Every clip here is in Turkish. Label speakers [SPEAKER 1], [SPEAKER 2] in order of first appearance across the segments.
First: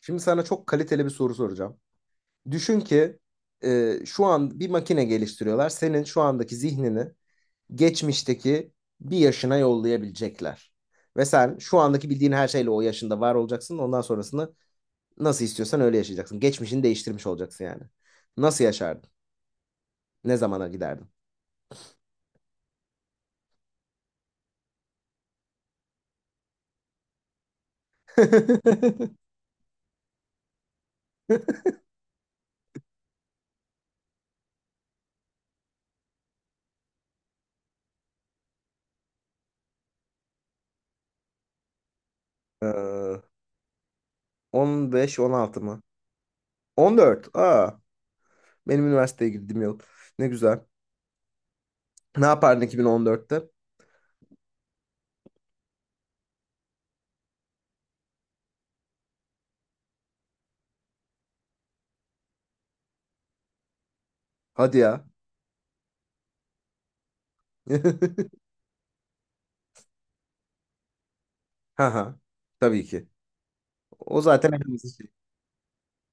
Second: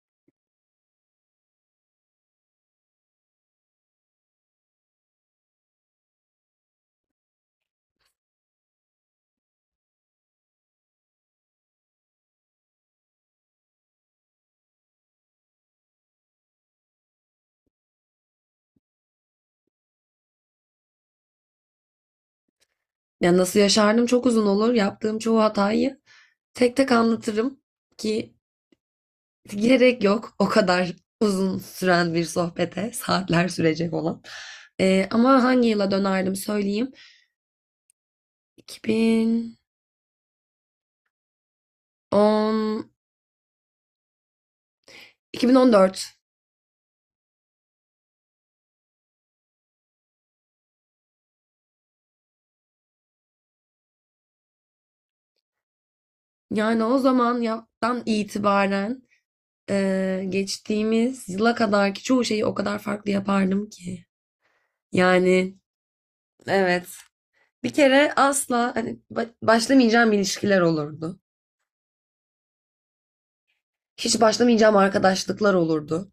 [SPEAKER 1] Şimdi sana çok kaliteli bir soru soracağım. Düşün ki şu an bir makine geliştiriyorlar. Senin şu andaki zihnini geçmişteki bir yaşına yollayabilecekler. Ve sen şu andaki bildiğin her şeyle o yaşında var olacaksın. Ondan sonrasını nasıl istiyorsan öyle yaşayacaksın. Geçmişini değiştirmiş olacaksın yani. Nasıl yaşardın? Ne zamana giderdin?
[SPEAKER 2] Ya nasıl yaşardım, çok uzun olur. Yaptığım çoğu hatayı tek tek anlatırım ki gerek yok o kadar uzun süren bir sohbete, saatler sürecek olan. Ama hangi yıla dönerdim söyleyeyim. 2010,
[SPEAKER 1] Ee, 15-16 mı?
[SPEAKER 2] 2014.
[SPEAKER 1] 14. Benim üniversiteye girdiğim yıl. Ne güzel. Ne yapardın 2014'te?
[SPEAKER 2] Yani o zaman yaptan itibaren geçtiğimiz yıla kadarki çoğu şeyi o kadar farklı yapardım ki.
[SPEAKER 1] Hadi ya.
[SPEAKER 2] Yani evet. Bir kere asla hani başlamayacağım ilişkiler olurdu.
[SPEAKER 1] Ha ha. Tabii ki. O
[SPEAKER 2] Hiç
[SPEAKER 1] zaten en
[SPEAKER 2] başlamayacağım
[SPEAKER 1] hızlı şey.
[SPEAKER 2] arkadaşlıklar olurdu.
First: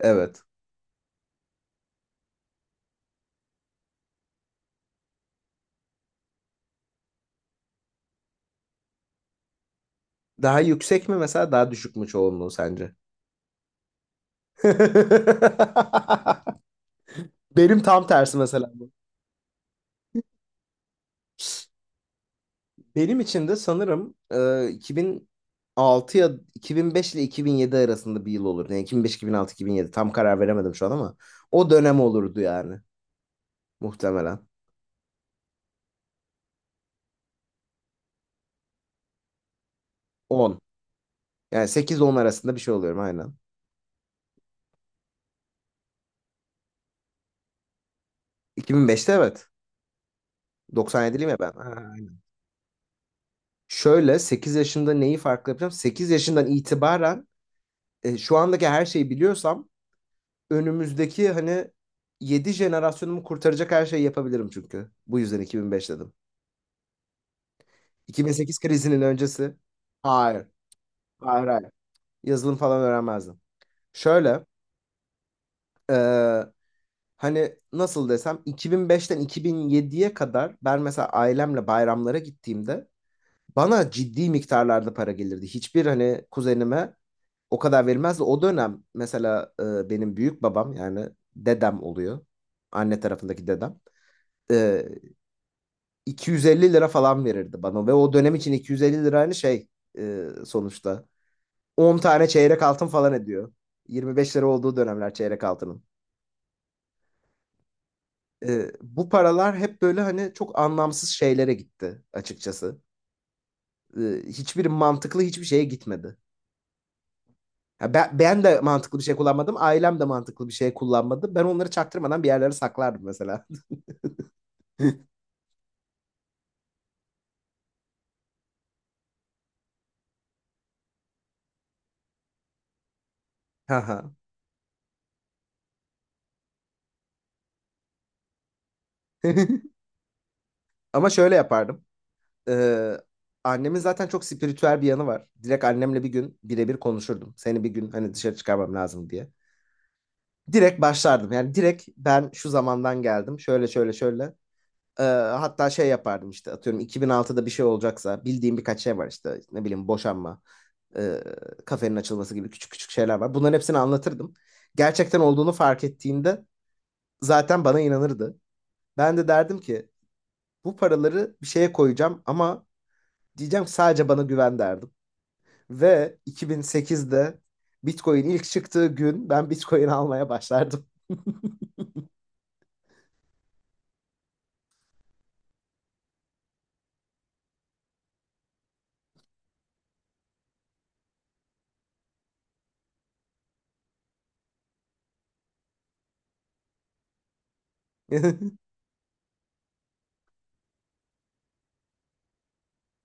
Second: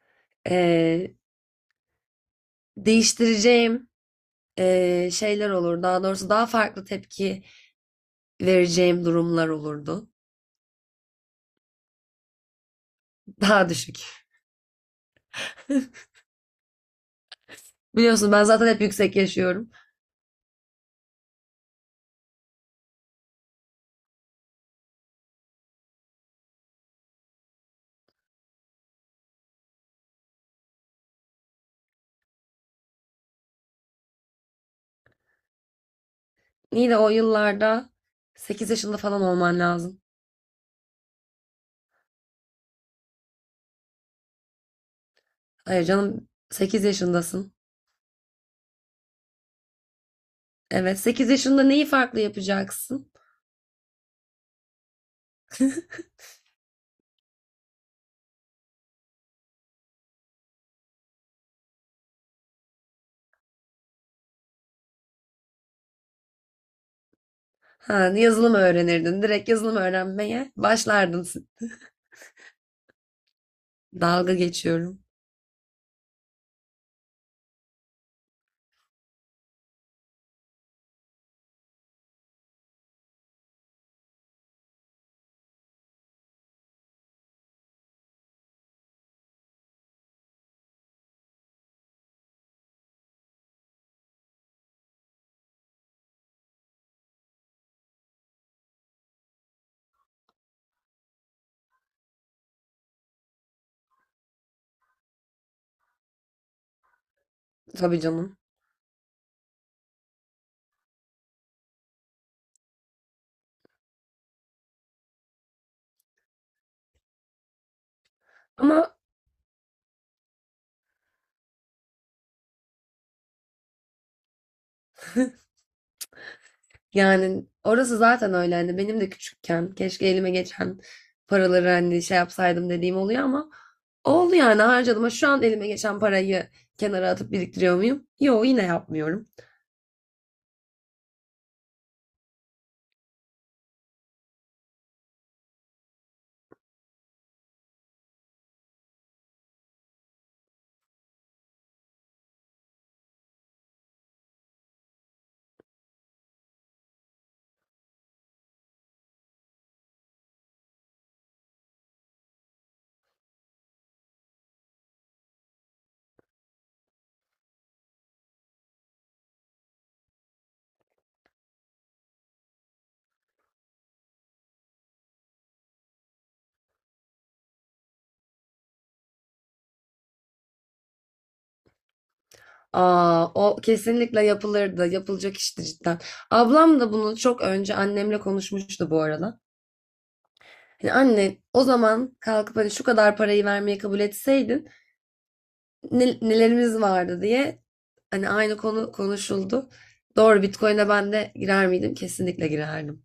[SPEAKER 1] Evet.
[SPEAKER 2] Ee, değiştireceğim şeyler olur. Daha doğrusu daha farklı tepki vereceğim durumlar olurdu.
[SPEAKER 1] Daha yüksek mi mesela daha düşük mü çoğunluğu sence?
[SPEAKER 2] Daha düşük.
[SPEAKER 1] Benim tam
[SPEAKER 2] Biliyorsun
[SPEAKER 1] tersi
[SPEAKER 2] ben zaten
[SPEAKER 1] mesela
[SPEAKER 2] hep
[SPEAKER 1] bu.
[SPEAKER 2] yüksek yaşıyorum.
[SPEAKER 1] Benim için de sanırım 2006 ya 2005 ile 2007 arasında bir yıl olur. Yani 2005, 2006, 2007 tam karar veremedim şu an ama o dönem olurdu yani muhtemelen.
[SPEAKER 2] İyi de o yıllarda 8 yaşında falan olman lazım.
[SPEAKER 1] 10. Yani 8-10 arasında bir şey oluyorum aynen.
[SPEAKER 2] Hayır canım, 8 yaşındasın.
[SPEAKER 1] 2005'te evet.
[SPEAKER 2] Evet,
[SPEAKER 1] 97'liyim
[SPEAKER 2] 8
[SPEAKER 1] ya ben.
[SPEAKER 2] yaşında neyi
[SPEAKER 1] Ha.
[SPEAKER 2] farklı yapacaksın?
[SPEAKER 1] Şöyle 8 yaşında neyi farklı yapacağım? 8 yaşından itibaren şu andaki her şeyi biliyorsam önümüzdeki hani 7 jenerasyonumu kurtaracak her şeyi yapabilirim çünkü. Bu yüzden 2005 dedim.
[SPEAKER 2] Ha, yazılım
[SPEAKER 1] 2008 krizinin
[SPEAKER 2] öğrenirdin. Direkt
[SPEAKER 1] öncesi.
[SPEAKER 2] yazılım
[SPEAKER 1] Hayır.
[SPEAKER 2] öğrenmeye başlardın.
[SPEAKER 1] Hayır, hayır. Yazılım falan öğrenmezdim.
[SPEAKER 2] Dalga
[SPEAKER 1] Şöyle,
[SPEAKER 2] geçiyorum.
[SPEAKER 1] e, hani nasıl desem 2005'ten 2007'ye kadar ben mesela ailemle bayramlara gittiğimde bana ciddi miktarlarda para gelirdi. Hiçbir hani kuzenime o kadar verilmez de o dönem mesela benim büyük babam yani dedem oluyor. Anne tarafındaki dedem. E, 250 lira falan verirdi bana ve o dönem için 250 lira hani şey, sonuçta 10 tane çeyrek altın falan ediyor. 25 lira olduğu dönemler çeyrek altının.
[SPEAKER 2] Tabii canım.
[SPEAKER 1] Bu paralar hep böyle hani çok anlamsız şeylere gitti açıkçası. E, hiçbir mantıklı hiçbir şeye gitmedi. Ya, ben de
[SPEAKER 2] Ama
[SPEAKER 1] mantıklı bir şey kullanmadım. Ailem de mantıklı bir şey kullanmadı. Ben onları çaktırmadan bir yerlere saklardım mesela.
[SPEAKER 2] yani orası zaten öyle, hani benim de küçükken keşke elime geçen paraları hani şey yapsaydım dediğim oluyor ama
[SPEAKER 1] Haha.
[SPEAKER 2] oldu yani, harcadım. Ha, şu an elime geçen parayı kenara atıp biriktiriyor muyum? Yok, yine yapmıyorum.
[SPEAKER 1] Ama şöyle yapardım. Ee, annemin zaten çok spiritüel bir yanı var. Direkt annemle bir gün birebir konuşurdum. Seni bir gün hani dışarı çıkarmam lazım diye. Direkt başlardım. Yani direkt ben şu zamandan geldim. Şöyle şöyle şöyle. Ee, hatta şey yapardım işte atıyorum 2006'da bir şey olacaksa bildiğim birkaç şey var işte ne bileyim boşanma. e, kafenin açılması gibi küçük küçük şeyler var. Bunların hepsini anlatırdım. Gerçekten olduğunu fark ettiğinde zaten bana inanırdı. Ben de derdim ki bu paraları bir şeye koyacağım ama diyeceğim sadece bana güven derdim. Ve 2008'de Bitcoin ilk çıktığı gün ben Bitcoin almaya başlardım.
[SPEAKER 2] Aa, o kesinlikle yapılırdı. Yapılacak işti cidden. Ablam da bunu çok önce annemle konuşmuştu bu arada. Hani anne, o zaman kalkıp hani şu kadar parayı vermeye kabul etseydin nelerimiz vardı diye, hani aynı konu konuşuldu. Doğru, Bitcoin'e ben de girer miydim? Kesinlikle girerdim.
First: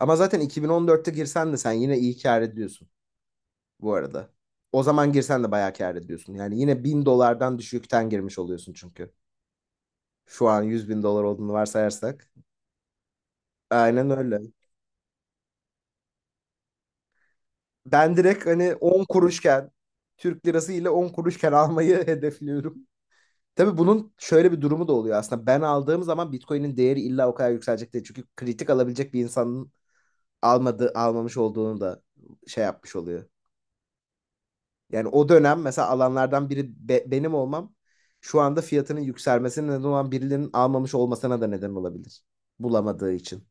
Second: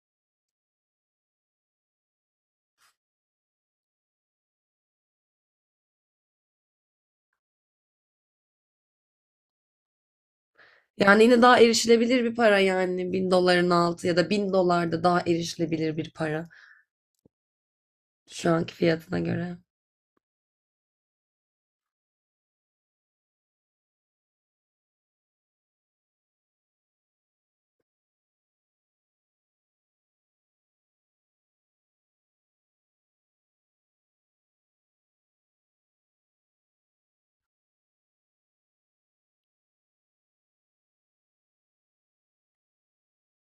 [SPEAKER 1] Ama zaten 2014'te girsen de sen yine iyi kâr ediyorsun bu arada. O zaman girsen de bayağı kâr ediyorsun. Yani yine 1000 dolardan düşükten girmiş oluyorsun çünkü. Şu an 100 bin dolar
[SPEAKER 2] Yani yine
[SPEAKER 1] olduğunu
[SPEAKER 2] daha erişilebilir
[SPEAKER 1] varsayarsak.
[SPEAKER 2] bir para, yani bin doların altı
[SPEAKER 1] Aynen
[SPEAKER 2] ya da
[SPEAKER 1] öyle.
[SPEAKER 2] bin dolar da daha erişilebilir bir para.
[SPEAKER 1] Ben direkt
[SPEAKER 2] Şu
[SPEAKER 1] hani
[SPEAKER 2] anki
[SPEAKER 1] 10
[SPEAKER 2] fiyatına göre.
[SPEAKER 1] kuruşken Türk lirası ile 10 kuruşken almayı hedefliyorum. Tabii bunun şöyle bir durumu da oluyor aslında. Ben aldığım zaman Bitcoin'in değeri illa o kadar yükselecek değil. Çünkü kritik alabilecek bir insanın almadığı, almamış olduğunu da şey yapmış oluyor. Yani o dönem mesela alanlardan biri benim olmam şu anda fiyatının yükselmesine neden olan birilerinin almamış olmasına da neden olabilir. Bulamadığı için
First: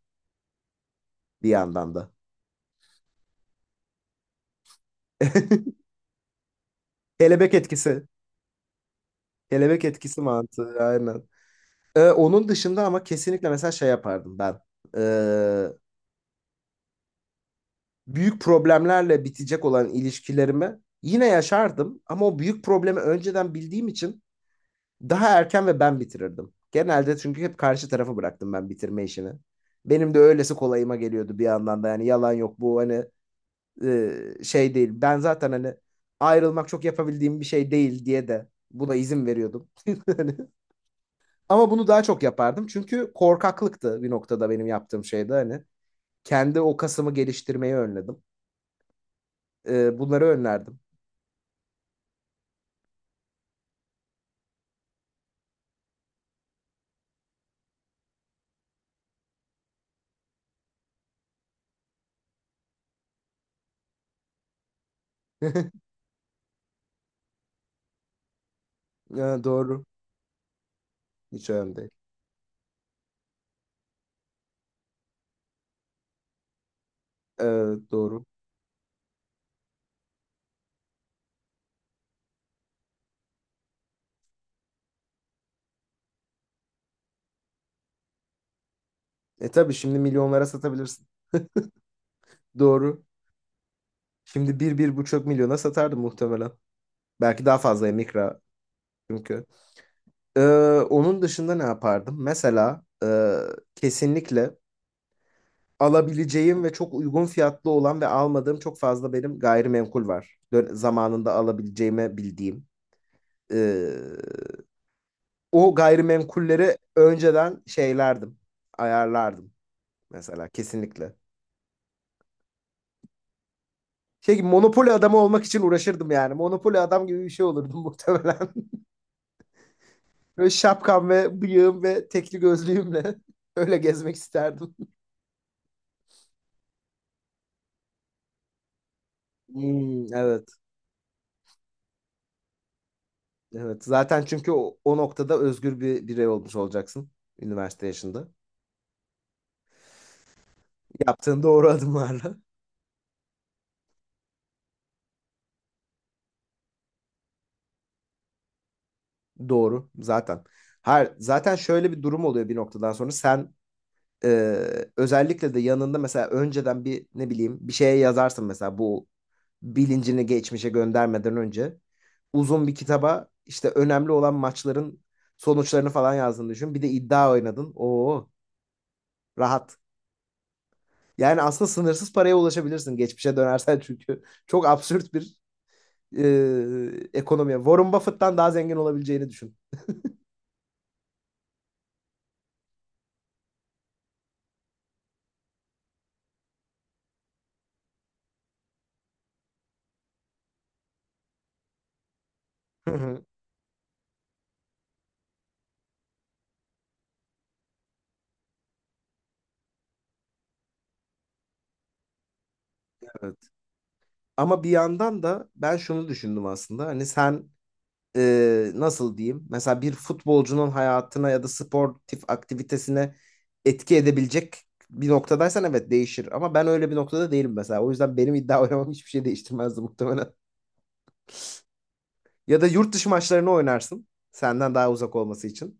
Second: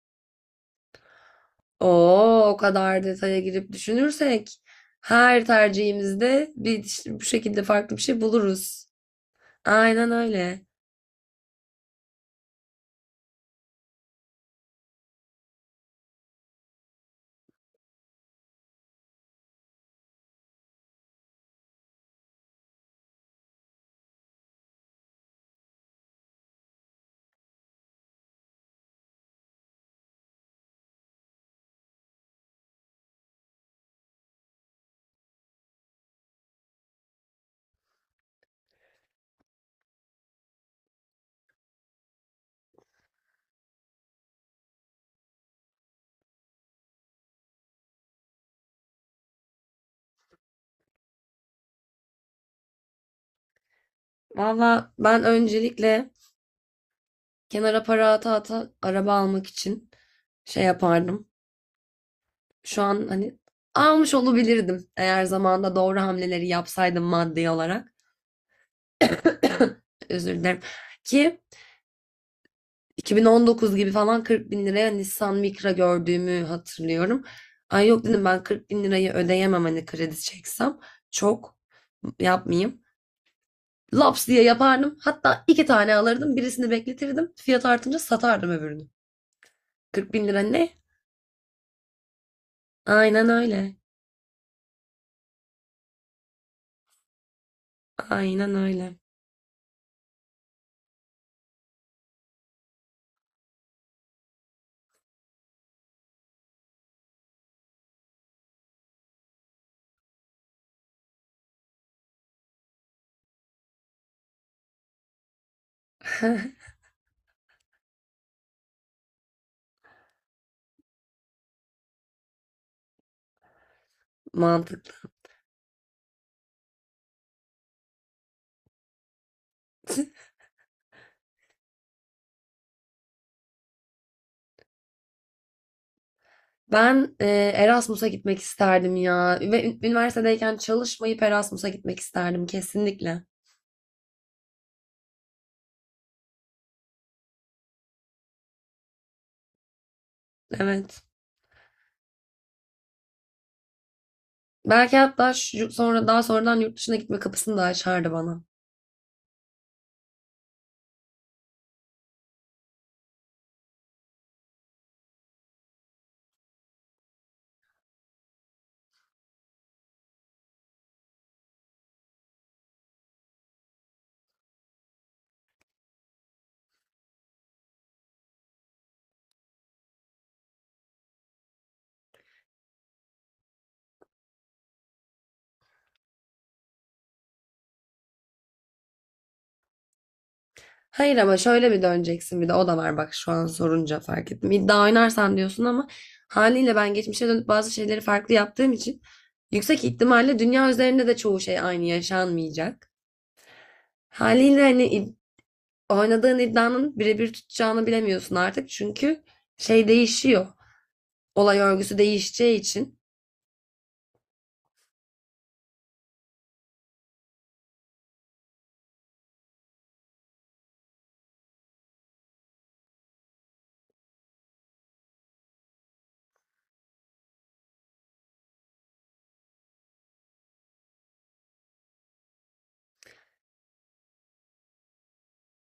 [SPEAKER 1] bir yandan da.
[SPEAKER 2] Oo, o kadar detaya girip düşünürsek her tercihimizde bir işte bu
[SPEAKER 1] Kelebek
[SPEAKER 2] şekilde farklı bir
[SPEAKER 1] etkisi.
[SPEAKER 2] şey buluruz.
[SPEAKER 1] Kelebek
[SPEAKER 2] Aynen
[SPEAKER 1] etkisi
[SPEAKER 2] öyle.
[SPEAKER 1] mantığı aynen. Onun dışında ama kesinlikle mesela şey yapardım ben. Ee, büyük problemlerle bitecek olan ilişkilerimi yine yaşardım ama o büyük problemi önceden bildiğim için daha erken ve ben bitirirdim. Genelde çünkü hep karşı tarafı bıraktım ben bitirme işini. Benim de öylesi kolayıma geliyordu bir yandan da yani yalan yok, bu hani şey değil. Ben zaten hani ayrılmak çok yapabildiğim bir şey değil diye de buna izin veriyordum. Hani ama bunu daha çok yapardım çünkü korkaklıktı bir noktada benim yaptığım şeyde hani. Kendi o kasımı geliştirmeyi önledim. Bunları önlerdim.
[SPEAKER 2] Valla ben öncelikle kenara para ata ata araba almak için şey yapardım. Şu an hani almış olabilirdim eğer zamanında doğru hamleleri yapsaydım maddi olarak.
[SPEAKER 1] Ha, doğru.
[SPEAKER 2] Özür dilerim. Ki
[SPEAKER 1] Hiç önemli değil.
[SPEAKER 2] 2019 gibi falan 40 bin liraya Nissan Micra gördüğümü hatırlıyorum.
[SPEAKER 1] Ee,
[SPEAKER 2] Ay yok,
[SPEAKER 1] doğru.
[SPEAKER 2] dedim, ben 40 bin lirayı ödeyemem hani kredi çeksem. Çok yapmayayım. Laps diye yapardım. Hatta iki tane alırdım. Birisini bekletirdim. Fiyat artınca satardım öbürünü.
[SPEAKER 1] E tabii şimdi
[SPEAKER 2] 40 bin lira
[SPEAKER 1] milyonlara
[SPEAKER 2] ne?
[SPEAKER 1] satabilirsin. Doğru.
[SPEAKER 2] Aynen öyle.
[SPEAKER 1] Şimdi bir, bir buçuk milyona satardım muhtemelen. Belki daha fazla mikra
[SPEAKER 2] Aynen öyle.
[SPEAKER 1] çünkü. Ee, onun dışında ne yapardım? Mesela kesinlikle alabileceğim ve çok uygun fiyatlı olan ve almadığım çok fazla benim gayrimenkul var. Zamanında alabileceğimi bildiğim. Ee, o gayrimenkulleri önceden şeylerdim. Ayarlardım mesela kesinlikle. Şey gibi monopoli
[SPEAKER 2] Mantıklı.
[SPEAKER 1] adamı olmak için uğraşırdım yani. Monopoli adam gibi bir şey olurdum muhtemelen. Böyle şapkam ve bıyığım ve tekli gözlüğümle öyle gezmek isterdim.
[SPEAKER 2] Ben Erasmus'a gitmek isterdim ya. Ve
[SPEAKER 1] Hmm, evet,
[SPEAKER 2] üniversitedeyken çalışmayıp Erasmus'a gitmek isterdim kesinlikle.
[SPEAKER 1] evet. Zaten çünkü o, o noktada özgür bir birey olmuş olacaksın üniversite yaşında.
[SPEAKER 2] Evet.
[SPEAKER 1] Yaptığın doğru adımlarla.
[SPEAKER 2] Belki hatta sonra daha sonradan yurt dışına gitme kapısını da açardı bana.
[SPEAKER 1] Doğru zaten. Her zaten şöyle bir durum oluyor bir noktadan sonra sen. Özellikle de yanında mesela önceden bir ne bileyim bir şeye yazarsın mesela bu bilincini geçmişe göndermeden önce uzun bir kitaba işte önemli olan maçların sonuçlarını falan yazdığını düşün. Bir de iddia oynadın. Oo, rahat. Yani aslında sınırsız paraya ulaşabilirsin geçmişe dönersen çünkü çok absürt bir ekonomi. Warren Buffett'tan daha zengin olabileceğini düşün.
[SPEAKER 2] Hayır ama şöyle bir döneceksin, bir de o da var, bak şu an sorunca fark ettim. İddia oynarsan diyorsun ama haliyle ben geçmişe dönüp bazı şeyleri farklı yaptığım için yüksek ihtimalle dünya üzerinde de çoğu şey aynı yaşanmayacak.
[SPEAKER 1] Hı hı.
[SPEAKER 2] Haliyle hani oynadığın iddianın birebir tutacağını bilemiyorsun artık çünkü şey değişiyor. Olay örgüsü değişeceği için.
[SPEAKER 1] Evet. Ama bir yandan da ben şunu düşündüm aslında. Hani sen nasıl diyeyim? Mesela bir futbolcunun hayatına ya da sportif aktivitesine etki edebilecek bir noktadaysan evet değişir. Ama ben öyle bir noktada değilim mesela. O yüzden benim iddia oynamam hiçbir şey değiştirmezdi muhtemelen. Ya da yurt dışı maçlarını oynarsın. Senden daha uzak olması için.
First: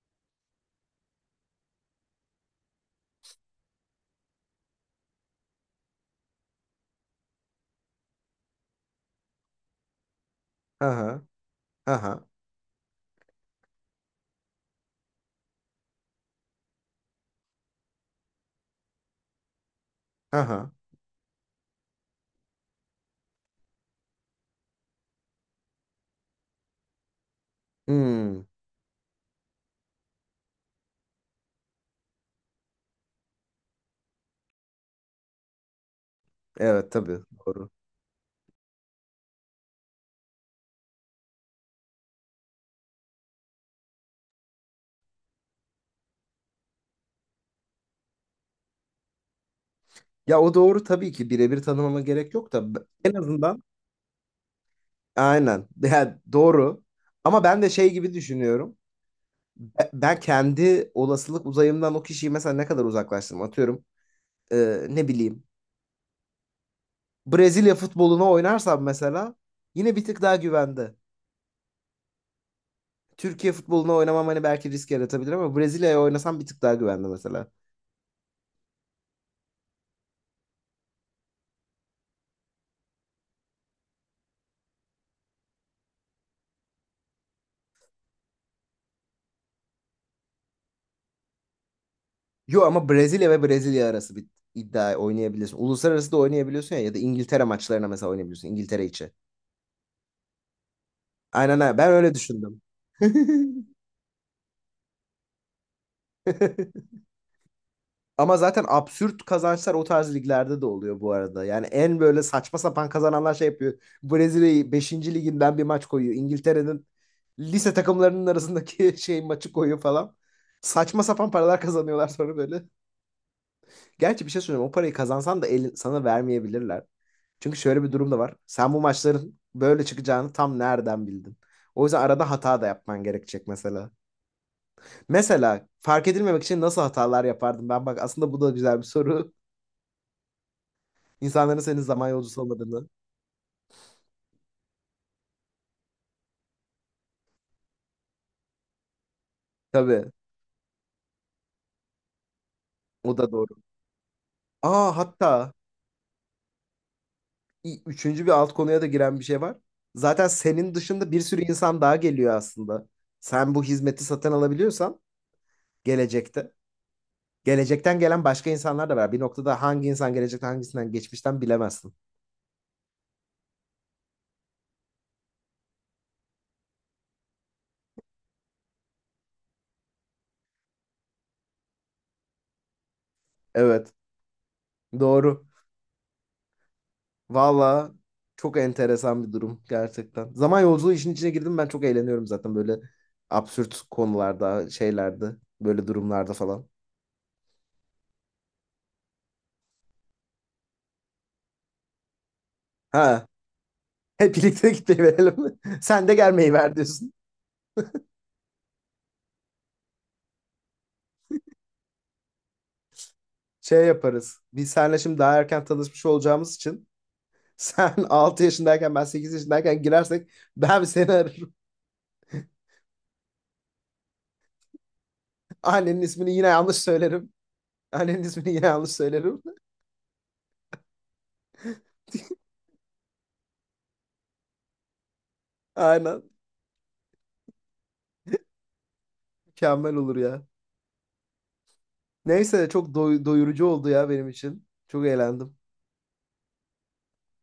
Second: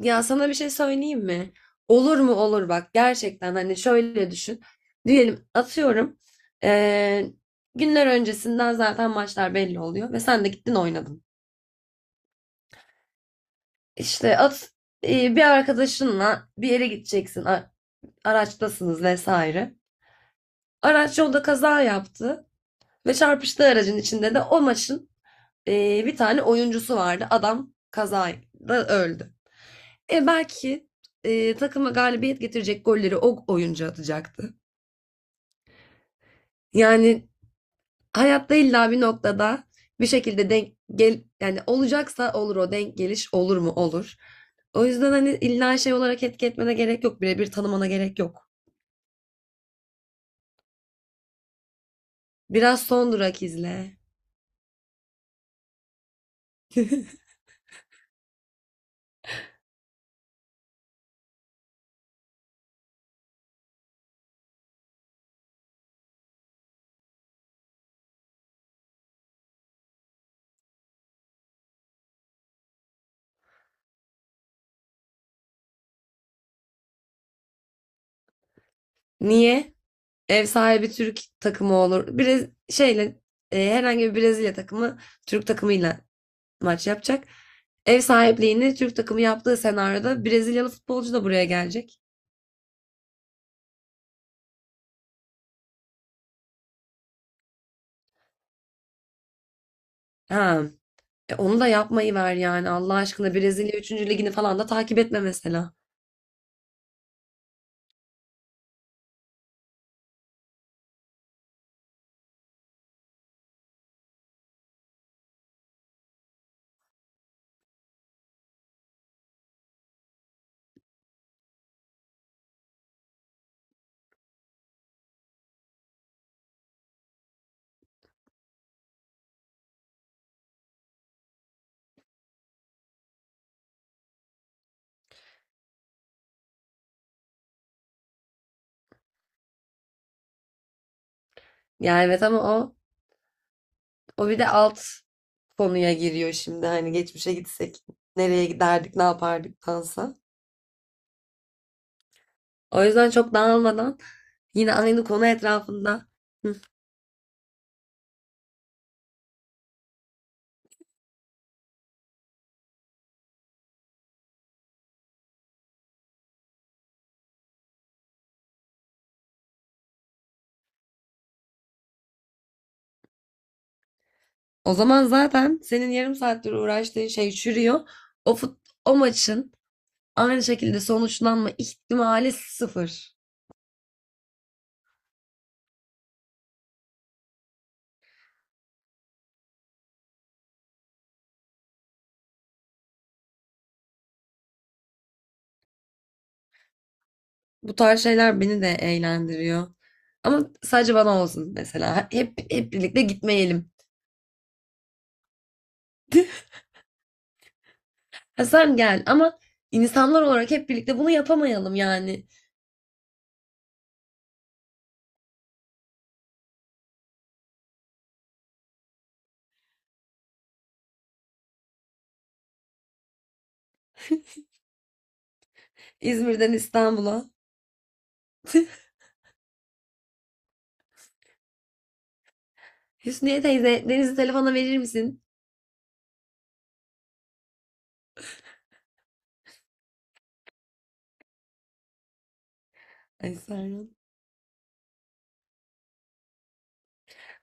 [SPEAKER 2] Ya sana bir şey söyleyeyim mi? Olur mu olur, bak gerçekten, hani şöyle düşün. Diyelim, atıyorum, eee, günler öncesinden zaten maçlar belli oluyor ve sen de gittin
[SPEAKER 1] Aha,
[SPEAKER 2] oynadın.
[SPEAKER 1] aha,
[SPEAKER 2] İşte at bir arkadaşınla bir yere gideceksin, araçtasınız vesaire.
[SPEAKER 1] aha.
[SPEAKER 2] Araç yolda kaza yaptı ve çarpıştığı aracın içinde de o maçın bir tane oyuncusu vardı. Adam
[SPEAKER 1] Hmm,
[SPEAKER 2] kazada öldü. E belki takıma galibiyet getirecek golleri o oyuncu atacaktı.
[SPEAKER 1] evet tabii
[SPEAKER 2] Yani
[SPEAKER 1] doğru.
[SPEAKER 2] hayatta illa bir noktada bir şekilde denk gel, yani olacaksa olur o denk geliş, olur mu olur. O yüzden hani illa şey olarak etki etmene gerek yok. Birebir tanımana gerek yok.
[SPEAKER 1] Ya o doğru tabii ki birebir tanımama gerek yok da,
[SPEAKER 2] Biraz son
[SPEAKER 1] en
[SPEAKER 2] durak
[SPEAKER 1] azından
[SPEAKER 2] izle.
[SPEAKER 1] aynen. Yani doğru. Ama ben de şey gibi düşünüyorum. Ben kendi olasılık uzayımdan o kişiyi mesela ne kadar uzaklaştırırım atıyorum. Ne bileyim. Brezilya futboluna oynarsam mesela yine bir tık daha güvende. Türkiye futboluna oynamam hani belki risk yaratabilir ama Brezilya'ya oynasam bir tık daha güvende mesela.
[SPEAKER 2] Niye? Ev sahibi Türk takımı olur. Herhangi bir Brezilya takımı Türk takımıyla maç yapacak. Ev sahipliğini Türk takımı yaptığı senaryoda Brezilyalı futbolcu da buraya gelecek.
[SPEAKER 1] Yo ama Brezilya ve Brezilya arası bir iddia oynayabiliyorsun. Uluslararası da oynayabiliyorsun ya, ya da İngiltere maçlarına mesela oynayabiliyorsun İngiltere içi.
[SPEAKER 2] Ha, onu
[SPEAKER 1] Aynen
[SPEAKER 2] da
[SPEAKER 1] aynen. Ben
[SPEAKER 2] yapmayı
[SPEAKER 1] öyle
[SPEAKER 2] ver
[SPEAKER 1] düşündüm.
[SPEAKER 2] yani, Allah aşkına Brezilya üçüncü ligini falan da takip etme mesela.
[SPEAKER 1] Ama zaten absürt kazançlar o tarz liglerde de oluyor bu arada. Yani en böyle saçma sapan kazananlar şey yapıyor. Brezilya'yı beşinci liginden bir maç koyuyor. İngiltere'nin lise takımlarının arasındaki şey maçı koyuyor falan. Saçma sapan paralar kazanıyorlar sonra böyle. Gerçi bir şey söyleyeyim. O parayı kazansan da elin, sana vermeyebilirler. Çünkü şöyle bir durum da var. Sen bu maçların böyle çıkacağını tam nereden bildin? O yüzden arada hata da yapman gerekecek mesela. Mesela fark edilmemek için nasıl hatalar yapardım? Ben bak aslında bu da güzel bir soru. İnsanların senin
[SPEAKER 2] Ya
[SPEAKER 1] zaman
[SPEAKER 2] evet
[SPEAKER 1] yolcusu
[SPEAKER 2] ama o
[SPEAKER 1] olmadığını.
[SPEAKER 2] o bir de alt konuya giriyor şimdi, hani geçmişe gitsek nereye giderdik ne
[SPEAKER 1] Tabii
[SPEAKER 2] yapardıktansa. O yüzden
[SPEAKER 1] o da
[SPEAKER 2] çok
[SPEAKER 1] doğru.
[SPEAKER 2] dağılmadan yine
[SPEAKER 1] Aa,
[SPEAKER 2] aynı konu
[SPEAKER 1] hatta
[SPEAKER 2] etrafında.
[SPEAKER 1] üçüncü bir alt konuya da giren bir şey var. Zaten senin dışında bir sürü insan daha geliyor aslında. Sen bu hizmeti satın alabiliyorsan gelecekte. Gelecekten gelen başka insanlar da var. Bir noktada hangi insan gelecekten hangisinden geçmişten bilemezsin.
[SPEAKER 2] O zaman zaten senin yarım saattir uğraştığın şey çürüyor. O fut, o maçın aynı şekilde sonuçlanma ihtimali sıfır.
[SPEAKER 1] Evet. Doğru. Valla çok enteresan bir durum gerçekten. Zaman yolculuğu işin içine girdim ben çok eğleniyorum zaten böyle absürt konularda, şeylerde, böyle durumlarda falan.
[SPEAKER 2] Bu tarz şeyler beni de eğlendiriyor. Ama sadece bana olsun mesela. Hep birlikte
[SPEAKER 1] Ha,
[SPEAKER 2] gitmeyelim.
[SPEAKER 1] hep birlikte gitmeyi verelim. Sen de gelmeyi ver diyorsun.
[SPEAKER 2] Ha, sen gel ama insanlar olarak hep birlikte bunu yapamayalım yani.
[SPEAKER 1] Şey yaparız. Biz seninle şimdi daha erken tanışmış olacağımız için sen 6 yaşındayken ben 8 yaşındayken girersek ben seni ararım. Annenin ismini yine
[SPEAKER 2] İzmir'den
[SPEAKER 1] yanlış
[SPEAKER 2] İstanbul'a.
[SPEAKER 1] söylerim. Annenin ismini yine yanlış söylerim.
[SPEAKER 2] Hüsniye teyze, Deniz'i telefona verir misin?
[SPEAKER 1] Aynen. Mükemmel olur ya. Neyse çok
[SPEAKER 2] Ay
[SPEAKER 1] doyurucu oldu
[SPEAKER 2] Serhan.
[SPEAKER 1] ya benim için. Çok eğlendim.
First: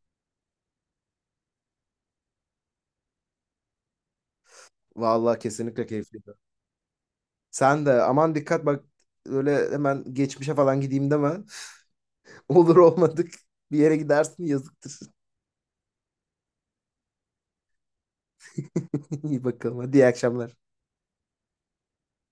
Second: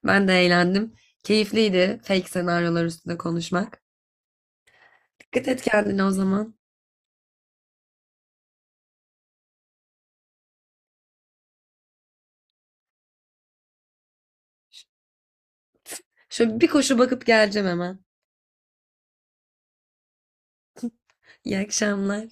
[SPEAKER 2] Ben de eğlendim. Keyifliydi fake senaryolar üstünde konuşmak.
[SPEAKER 1] Vallahi
[SPEAKER 2] Dikkat et
[SPEAKER 1] kesinlikle
[SPEAKER 2] kendine o
[SPEAKER 1] keyifliydi.
[SPEAKER 2] zaman.
[SPEAKER 1] Sen de aman dikkat bak, öyle hemen geçmişe falan gideyim deme. Olur olmadık bir yere gidersin yazıktır.
[SPEAKER 2] Şöyle bir koşu bakıp geleceğim hemen.
[SPEAKER 1] İyi bakalım, hadi iyi akşamlar.
[SPEAKER 2] İyi akşamlar.